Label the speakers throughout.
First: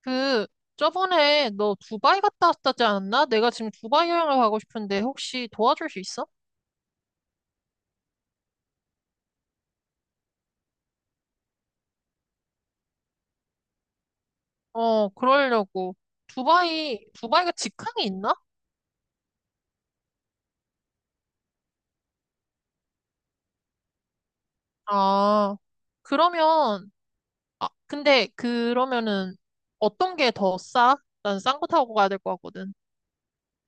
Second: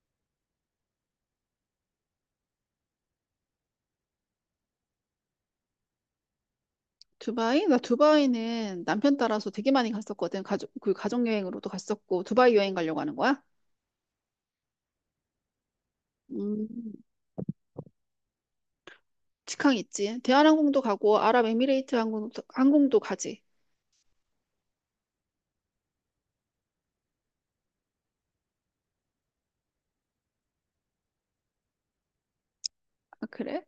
Speaker 1: 그, 저번에 너 두바이 갔다 왔다지 않았나? 내가 지금 두바이 여행을 가고 싶은데 혹시 도와줄 수 있어?
Speaker 2: 두바이? 나 두바이는 남편 따라서 되게 많이 갔었거든. 가족여행으로도 갔었고, 두바이 여행 가려고 하는 거야?
Speaker 1: 어, 그러려고.
Speaker 2: 음,
Speaker 1: 두바이가 직항이 있나?
Speaker 2: 직항 있지. 대한항공도 가고, 아랍에미레이트 항공도 가지.
Speaker 1: 아, 그러면, 아, 근데 그러면은 어떤 게 더 싸? 난 싼 거 타고 가야 될 것 같거든.
Speaker 2: 아, 그래?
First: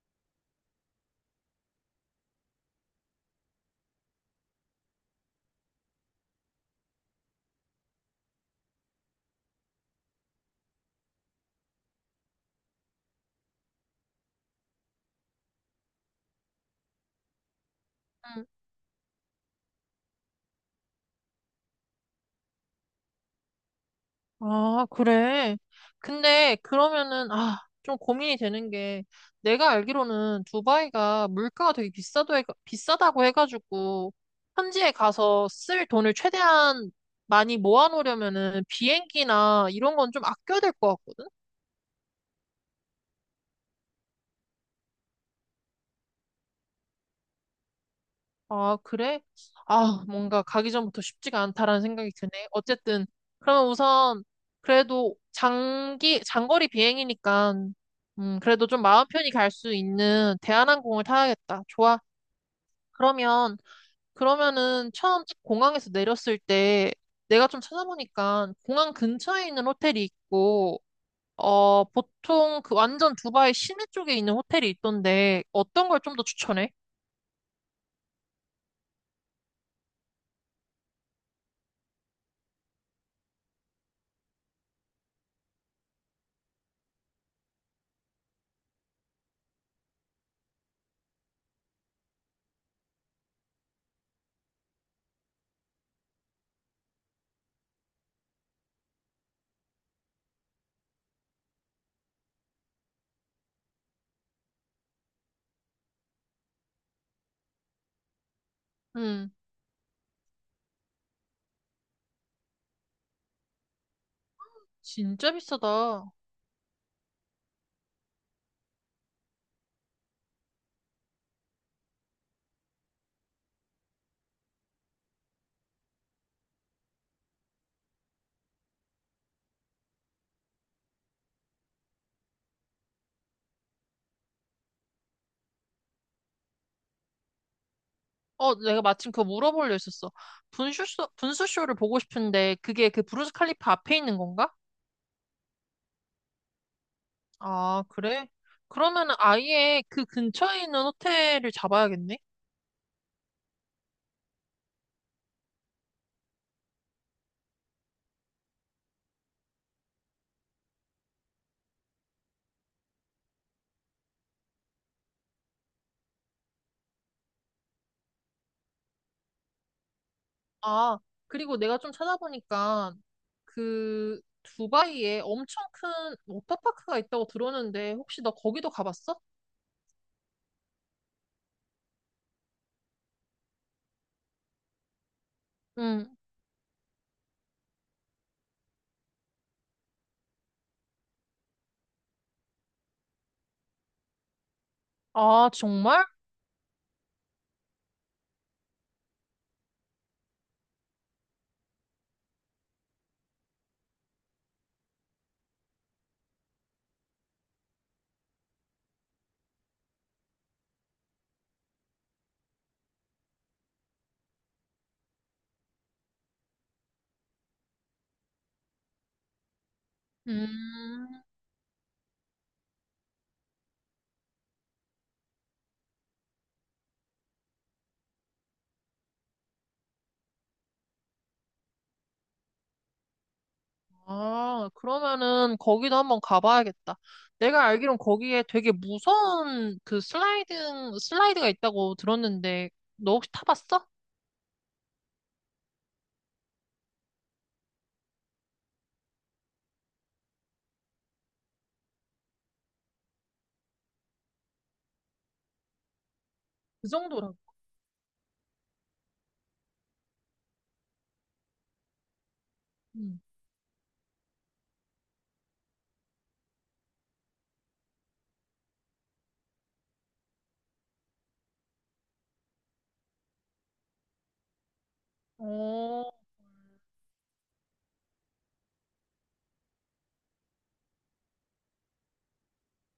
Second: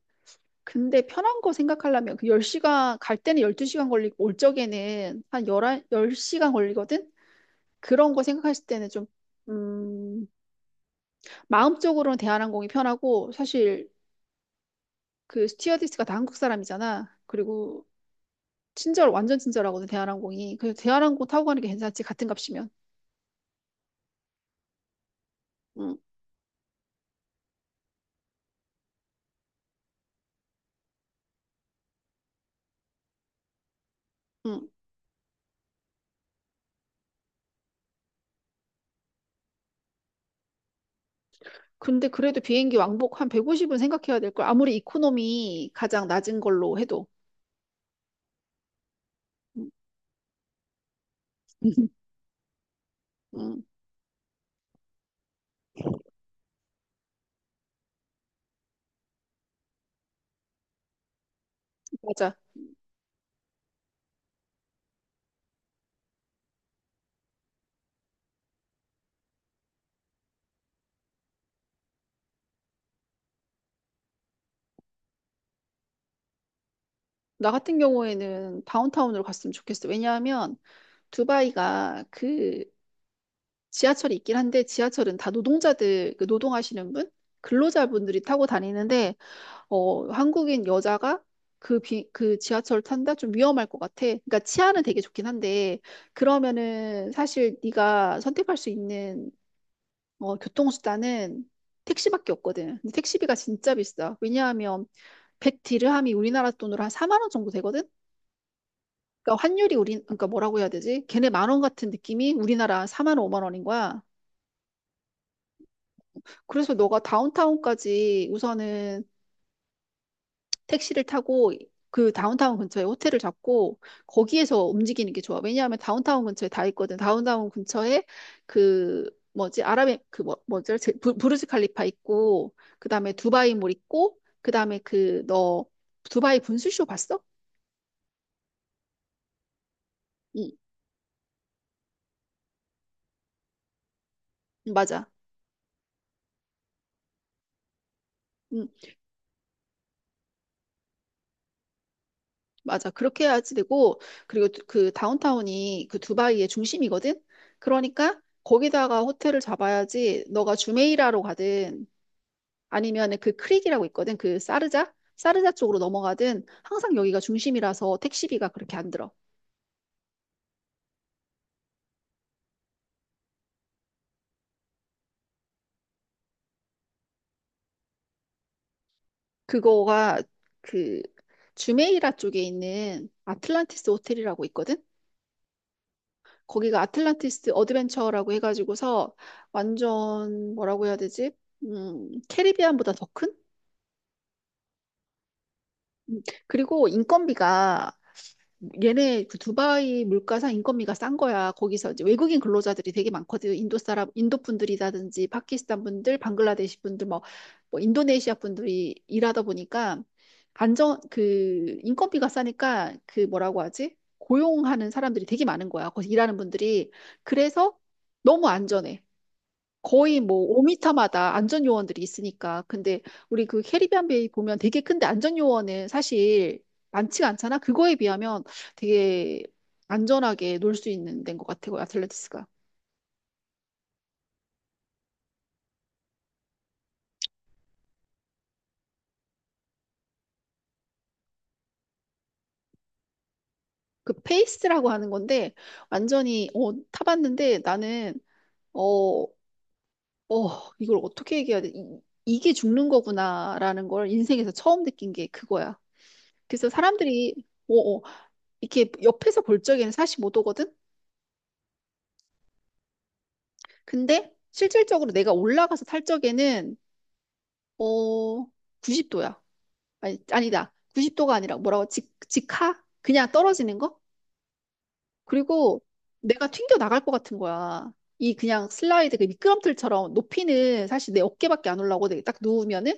Speaker 2: 근데 편한 거 생각하려면 그 10시간, 갈 때는 12시간 걸리고, 올 적에는 한1한열0시간 걸리거든? 그런 거 생각하실 때는 좀, 음, 마음적으로는 대한항공이 편하고, 사실 그 스튜어디스가 다 한국 사람이잖아. 그리고
Speaker 1: 응.
Speaker 2: 친절, 완전 친절하거든, 대한항공이. 그래서 대한항공 타고 가는 게 괜찮지, 같은 값이면.
Speaker 1: 아, 그래.
Speaker 2: 응,
Speaker 1: 근데 그러면은, 아, 좀 고민이 되는 게, 내가 알기로는 두바이가 물가가 비싸다고 해가지고,
Speaker 2: 응.
Speaker 1: 현지에 가서 쓸 돈을 최대한 많이 모아놓으려면은 비행기나 이런 건 좀 아껴야 될 것 같거든?
Speaker 2: 근데 그래도 비행기 왕복 한 150은 생각해야 될 걸. 아무리 이코노미 가장 낮은 걸로 해도.
Speaker 1: 아, 그래?
Speaker 2: 응,
Speaker 1: 아, 뭔가 가기 전부터 쉽지가 않다라는 생각이 드네. 어쨌든,
Speaker 2: 응,
Speaker 1: 그러면 우선, 장거리 비행이니까, 그래도 좀 마음 편히 갈 수 있는 대한항공을 타야겠다. 좋아.
Speaker 2: 맞아.
Speaker 1: 그러면, 그러면은 처음 딱 공항에서 내렸을 때, 내가 좀 찾아보니까, 공항 근처에 있는 호텔이 있고, 어, 보통 그 완전 두바이 시내 쪽에 있는 호텔이 있던데, 어떤 걸 좀 더 추천해?
Speaker 2: 나 같은 경우에는 다운타운으로 갔으면 좋겠어. 왜냐하면 두바이가 그 지하철이 있긴 한데 지하철은 다 노동자들, 그 노동하시는 분? 근로자분들이 타고 다니는데 한국인 여자가 그 지하철 탄다? 좀 위험할 것 같아. 그러니까 치안은 되게 좋긴 한데, 그러면은 사실 네가 선택할 수 있는 교통수단은 택시밖에 없거든. 근데 택시비가 진짜 비싸. 왜냐하면 백 디르함이 우리나라 돈으로 한 4만 원 정도 되거든?
Speaker 1: 음,
Speaker 2: 그러니까 환율이 우리, 그러니까 뭐라고 해야 되지? 걔네 10,000원 같은 느낌이 우리나라 4만 원, 5만 원인 거야.
Speaker 1: 진짜 비싸다.
Speaker 2: 그래서 너가 다운타운까지 우선은 택시를 타고 그 다운타운 근처에 호텔을 잡고 거기에서 움직이는 게 좋아. 왜냐하면 다운타운 근처에 다 있거든. 다운타운 근처에 그 뭐지? 아랍의 그 뭐지? 부르즈 칼리파 있고 그다음에 두바이몰 있고 그다음에 그 너 두바이 분수쇼 봤어?
Speaker 1: 어, 내가 마침 그거 물어보려 했었어.
Speaker 2: 응.
Speaker 1: 분수쇼를 보고 싶은데 그게 그 브루스 칼리프 앞에 있는 건가?
Speaker 2: 응, 맞아.
Speaker 1: 아, 그래?
Speaker 2: 응.
Speaker 1: 그러면은 아예 그 근처에 있는 호텔을 잡아야겠네?
Speaker 2: 맞아. 그렇게 해야지 되고 그리고 그 다운타운이 그 두바이의 중심이거든. 그러니까 거기다가 호텔을 잡아야지 너가 주메이라로 가든 아니면 그 크릭이라고 있거든. 그 사르자? 사르자 쪽으로 넘어가든 항상 여기가 중심이라서 택시비가 그렇게 안 들어.
Speaker 1: 아, 그리고 내가 좀 찾아보니까 그 두바이에 엄청 큰 워터파크가 있다고 들었는데 혹시 너 거기도 가봤어?
Speaker 2: 그거가 그 주메이라 쪽에 있는 아틀란티스 호텔이라고 있거든.
Speaker 1: 응.
Speaker 2: 거기가 아틀란티스 어드벤처라고 해가지고서 완전 뭐라고 해야 되지? 캐리비안보다 더 큰?
Speaker 1: 아, 정말?
Speaker 2: 그리고 인건비가 얘네 그 두바이 물가상 인건비가 싼 거야. 거기서 이제 외국인 근로자들이 되게 많거든. 인도 사람, 인도 분들이라든지 파키스탄 분들, 방글라데시 분들, 뭐, 뭐 인도네시아 분들이 일하다 보니까 안정 그 인건비가 싸니까 그 뭐라고 하지? 고용하는 사람들이 되게 많은 거야. 거기서 일하는 분들이. 그래서 너무 안전해. 거의 뭐
Speaker 1: 음.
Speaker 2: 5m마다 안전 요원들이 있으니까. 근데 우리 그 캐리비안 베이 보면 되게 큰데 안전 요원은 사실 많지가 않잖아. 그거에 비하면 되게 안전하게 놀 수 있는 데인 것 같아요. 아틀레티스가.
Speaker 1: 아, 그러면은 거기도 한번 가봐야겠다. 내가 알기론 거기에 되게 무서운 슬라이드가 있다고 들었는데, 너 혹시 타봤어?
Speaker 2: 그 페이스라고 하는 건데 완전히 타봤는데 나는 어, 어, 이걸 어떻게 얘기해야 돼? 이게 죽는 거구나라는 걸 인생에서 처음 느낀 게 그거야. 그래서
Speaker 1: 그
Speaker 2: 사람들이
Speaker 1: 정도라고.
Speaker 2: 어, 어, 이렇게 옆에서 볼 적에는 45도거든?
Speaker 1: 응.
Speaker 2: 근데 실질적으로 내가 올라가서 탈 적에는 어 90도야. 아니 아니다. 90도가 아니라 뭐라고 직 직하? 그냥 떨어지는 거? 그리고
Speaker 1: 어,
Speaker 2: 내가 튕겨 나갈 것 같은 거야. 이 그냥 슬라이드 그 미끄럼틀처럼 높이는 사실 내 어깨밖에 안 올라오고 내가 딱 누우면은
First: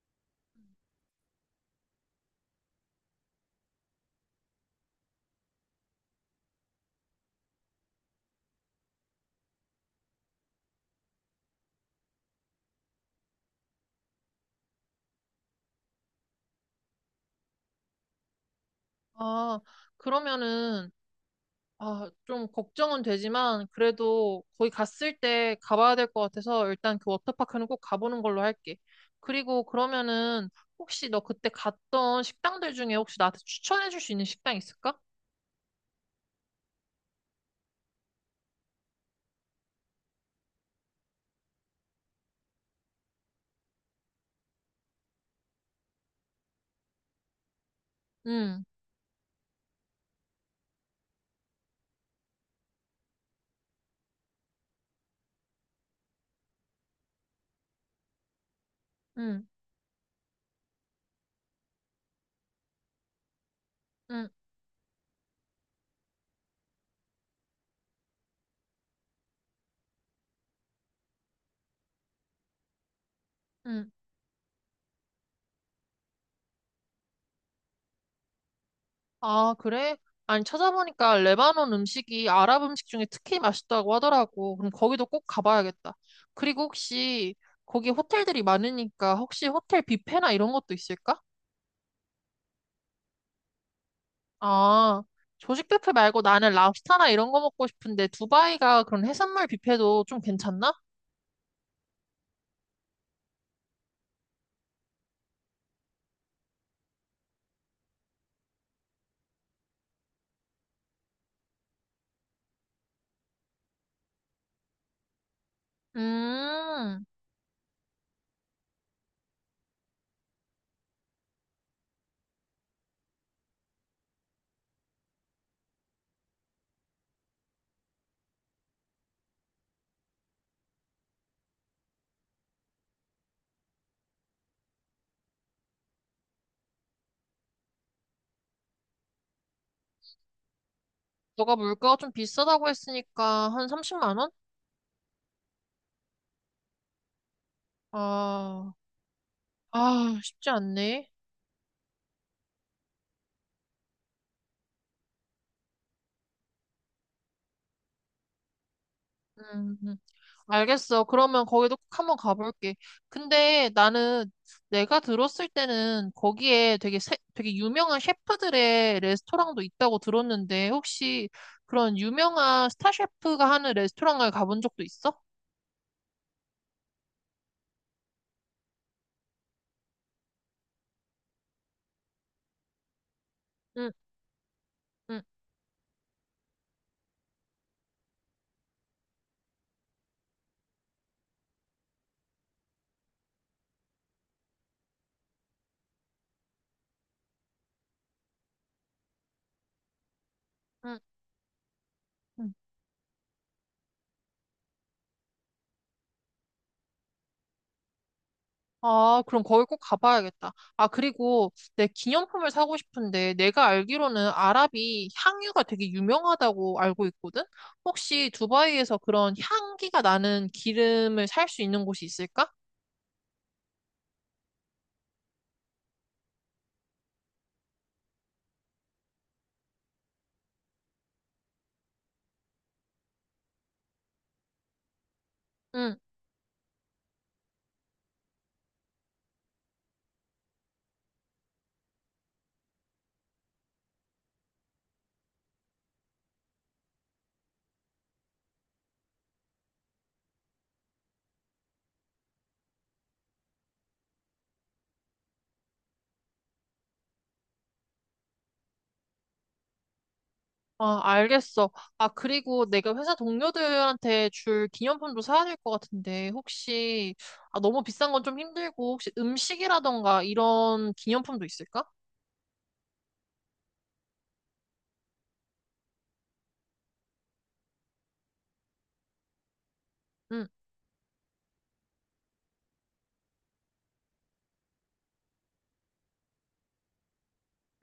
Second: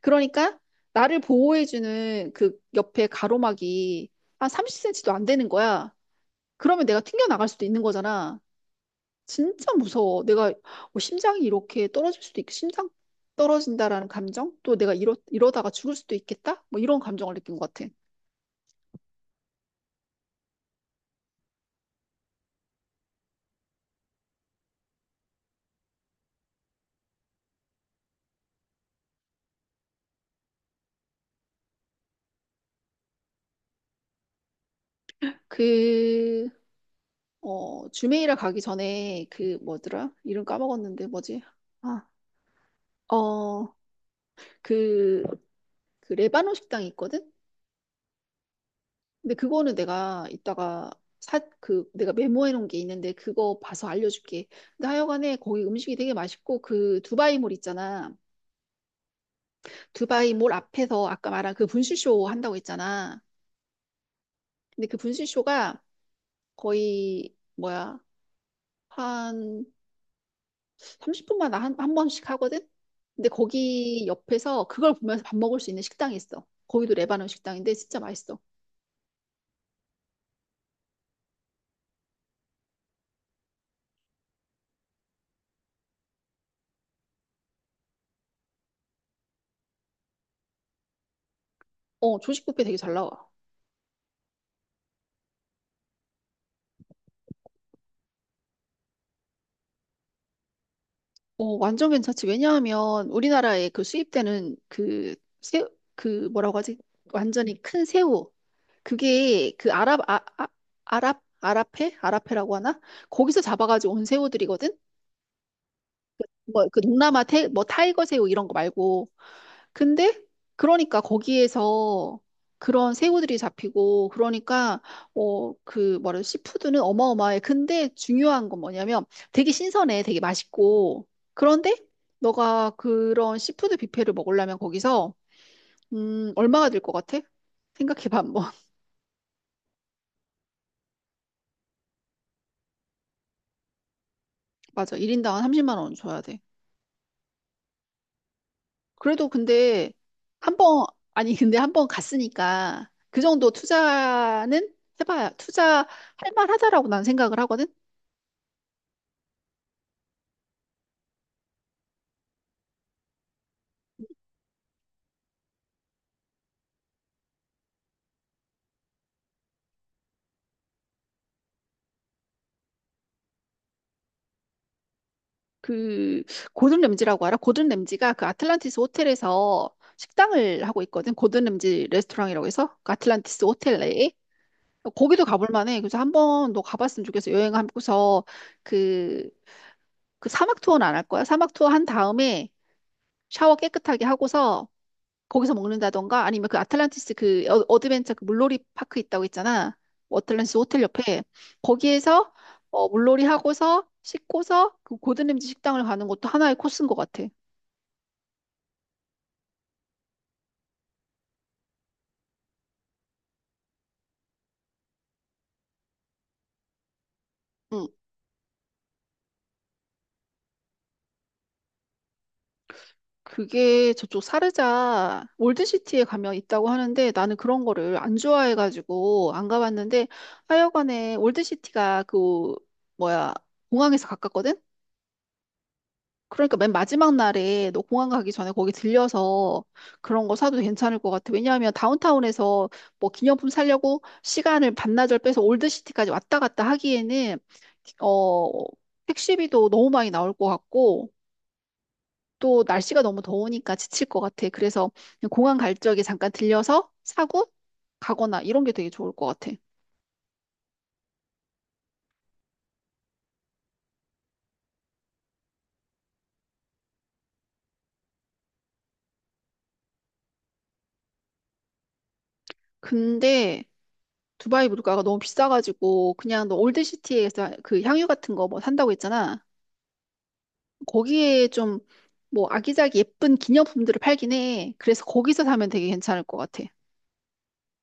Speaker 2: 그러니까 나를 보호해주는 그 옆에 가로막이 한 30cm도 안 되는 거야. 그러면 내가 튕겨 나갈 수도 있는 거잖아. 진짜 무서워. 내가 뭐 심장이 이렇게 떨어질 수도 있고, 심장 떨어진다라는 감정? 또 내가 이러다가 죽을 수도 있겠다? 뭐 이런 감정을 느낀 것 같아.
Speaker 1: 아, 그러면은, 아, 좀 걱정은 되지만, 그래도 거기 갔을 때 가봐야 될 것 같아서 일단 그 워터파크는 꼭 가보는 걸로 할게. 그리고 그러면은, 혹시 너 그때 갔던 식당들 중에 혹시 나한테 추천해줄 수 있는 식당 있을까?
Speaker 2: 그, 주메이라 가기 전에 그 뭐더라? 이름 까먹었는데 뭐지? 아, 어, 그, 그 레바논 식당이 있거든?
Speaker 1: 응,
Speaker 2: 근데 그거는 내가 이따가 그, 내가 메모해 놓은 게 있는데 그거 봐서 알려줄게. 근데 하여간에 거기 음식이 되게 맛있고 그 두바이몰 있잖아.
Speaker 1: 응,
Speaker 2: 두바이 몰 앞에서 아까 말한 그 분수쇼 한다고 했잖아.
Speaker 1: 응.
Speaker 2: 근데 그 분수쇼가 거의 뭐야 한 30분마다 한 번씩 하거든. 근데
Speaker 1: 응.
Speaker 2: 거기 옆에서 그걸 보면서 밥 먹을 수 있는 식당이 있어. 거기도 레바논 식당인데 진짜 맛있어.
Speaker 1: 아, 그래? 아니, 찾아보니까 레바논 음식이 아랍 음식 중에 특히 맛있다고 하더라고. 그럼 거기도 꼭 가봐야겠다. 그리고 혹시 거기 호텔들이 많으니까 혹시 호텔 뷔페나 이런 것도 있을까?
Speaker 2: 조식 뷔페 되게 잘 나와.
Speaker 1: 아, 조식 뷔페 말고 나는 랍스타나 이런 거 먹고 싶은데 두바이가 그런 해산물 뷔페도 좀 괜찮나?
Speaker 2: 완전 괜찮지. 왜냐하면 우리나라에 그 수입되는 그 새 그 뭐라고 하지? 완전히 큰 새우 그게 그 아랍 아랍해? 아랍해라고 하나? 거기서 잡아가지고 온 새우들이거든? 뭐 그
Speaker 1: 음,
Speaker 2: 동남아 뭐 타이거 새우 이런 거 말고 근데 그러니까 거기에서 그런 새우들이 잡히고 그러니까 그 뭐래 시푸드는 어마어마해 근데 중요한 건 뭐냐면 되게 신선해 되게 맛있고 그런데 너가 그런 시푸드 뷔페를 먹으려면 거기서 얼마가 들 것 같아? 생각해봐 한번
Speaker 1: 너가 물가가 좀 비싸다고 했으니까 한 30만 원?
Speaker 2: 맞아 1인당 한 30만 원 줘야 돼.
Speaker 1: 아,
Speaker 2: 그래도 근데
Speaker 1: 아, 쉽지
Speaker 2: 한 번,
Speaker 1: 않네.
Speaker 2: 아니, 근데 한 번 갔으니까 그 정도 투자는 투자할 만하다라고 난 생각을 하거든?
Speaker 1: 음. 음. 알겠어. 그러면 거기도 꼭 한번 가볼게. 근데 나는 내가 들었을 때는 거기에 되게 유명한 셰프들의 레스토랑도 있다고 들었는데 혹시 그런 유명한 스타 셰프가 하는 레스토랑을 가본 적도 있어?
Speaker 2: 그, 고든 램지라고 알아? 고든 램지가 그 아틀란티스 호텔에서 식당을 하고 있거든? 고든 램지 레스토랑이라고 해서? 그 아틀란티스 호텔
Speaker 1: 응,
Speaker 2: 내에?
Speaker 1: 응,
Speaker 2: 거기도 가볼 만해. 그래서 한 번 너 가봤으면 좋겠어. 여행하고서 그, 그 사막 투어는 안 할 거야. 사막 투어 한 다음에 샤워 깨끗하게 하고서 거기서 먹는다던가 아니면 그 아틀란티스 그 어드벤처 그 물놀이 파크 있다고 했잖아. 뭐 어틀란티스 호텔 옆에 거기에서
Speaker 1: 응.
Speaker 2: 물놀이 하고서 씻고서 그 고든램지 식당을 가는 것도 하나의 코스인 것 같아.
Speaker 1: 아, 그럼 거기 꼭 가봐야겠다. 아, 그리고 내 기념품을 사고 싶은데 내가 알기로는 아랍이 향유가 되게 유명하다고 알고 있거든?
Speaker 2: 응,
Speaker 1: 혹시 두바이에서 그런 향기가 나는 기름을 살 수 있는 곳이 있을까?
Speaker 2: 그게 저쪽 사르자 올드시티에 가면 있다고 하는데 나는 그런 거를 안 좋아해가지고 안 가봤는데 하여간에 올드시티가 그 뭐야 공항에서 가깝거든?
Speaker 1: 응,
Speaker 2: 그러니까 맨 마지막 날에 너 공항 가기 전에 거기 들려서 그런 거 사도 괜찮을 것 같아. 왜냐하면 다운타운에서 뭐 기념품 사려고 시간을 반나절 빼서 올드시티까지 왔다 갔다 하기에는 어 택시비도 너무 많이 나올 것 같고 또 날씨가 너무 더우니까 지칠 것 같아. 그래서 그냥 공항 갈 적에 잠깐 들려서 사고 가거나 이런 게 되게 좋을 것 같아.
Speaker 1: 아, 알겠어. 아, 그리고 내가 회사 동료들한테 줄 기념품도 사야 될 것 같은데 혹시 아, 너무 비싼 건 좀 힘들고 혹시 음식이라던가 이런 기념품도 있을까?
Speaker 2: 근데 두바이 물가가 너무 비싸가지고 그냥 너 올드시티에서 그 향유 같은 거 뭐 산다고 했잖아.
Speaker 1: 응.
Speaker 2: 거기에 좀 뭐 아기자기 예쁜 기념품들을 팔긴 해. 그래서 거기서 사면 되게 괜찮을 것 같아.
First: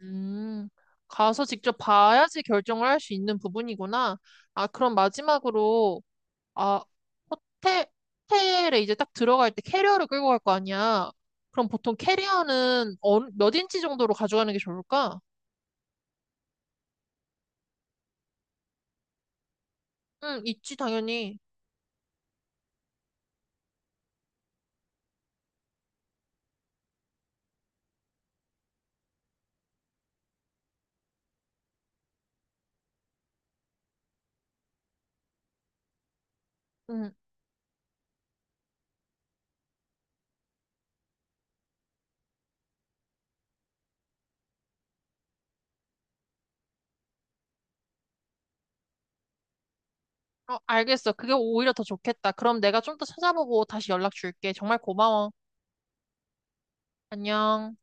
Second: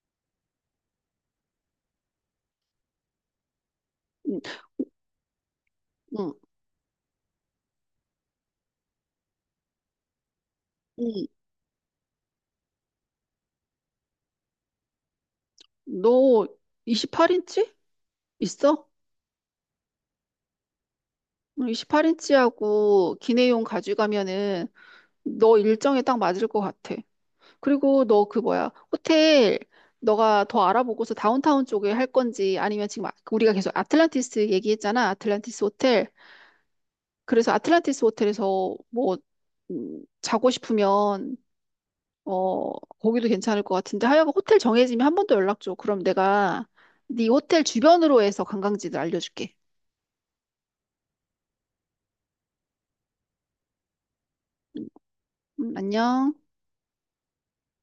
Speaker 1: 음, 가서 직접 봐야지 결정을 할 수 있는 부분이구나.
Speaker 2: 응,
Speaker 1: 아, 그럼 마지막으로,
Speaker 2: 응,
Speaker 1: 아, 호텔, 호텔에 이제 딱 들어갈 때 캐리어를 끌고 갈 거 아니야.
Speaker 2: 응.
Speaker 1: 그럼 보통 캐리어는 어, 몇 인치 정도로 가져가는 게 좋을까?
Speaker 2: 너 28인치 있어?
Speaker 1: 응, 있지, 당연히.
Speaker 2: 28인치하고 기내용 가져가면은 너 일정에 딱 맞을 것 같아. 그리고 너 그 뭐야 호텔 너가 더 알아보고서 다운타운 쪽에 할 건지 아니면 지금 우리가 계속 아틀란티스 얘기했잖아. 아틀란티스 호텔.
Speaker 1: 응,
Speaker 2: 그래서 아틀란티스 호텔에서 뭐 자고 싶으면 어, 거기도 괜찮을 것 같은데 하여간 호텔 정해지면 한 번 더 연락 줘. 그럼 내가 네 호텔 주변으로 해서 관광지들 알려줄게.
Speaker 1: 어, 알겠어. 그게 오히려 더 좋겠다. 그럼 내가 좀 더 찾아보고 다시 연락 줄게. 정말
Speaker 2: 음,
Speaker 1: 고마워.
Speaker 2: 안녕.
Speaker 1: 안녕.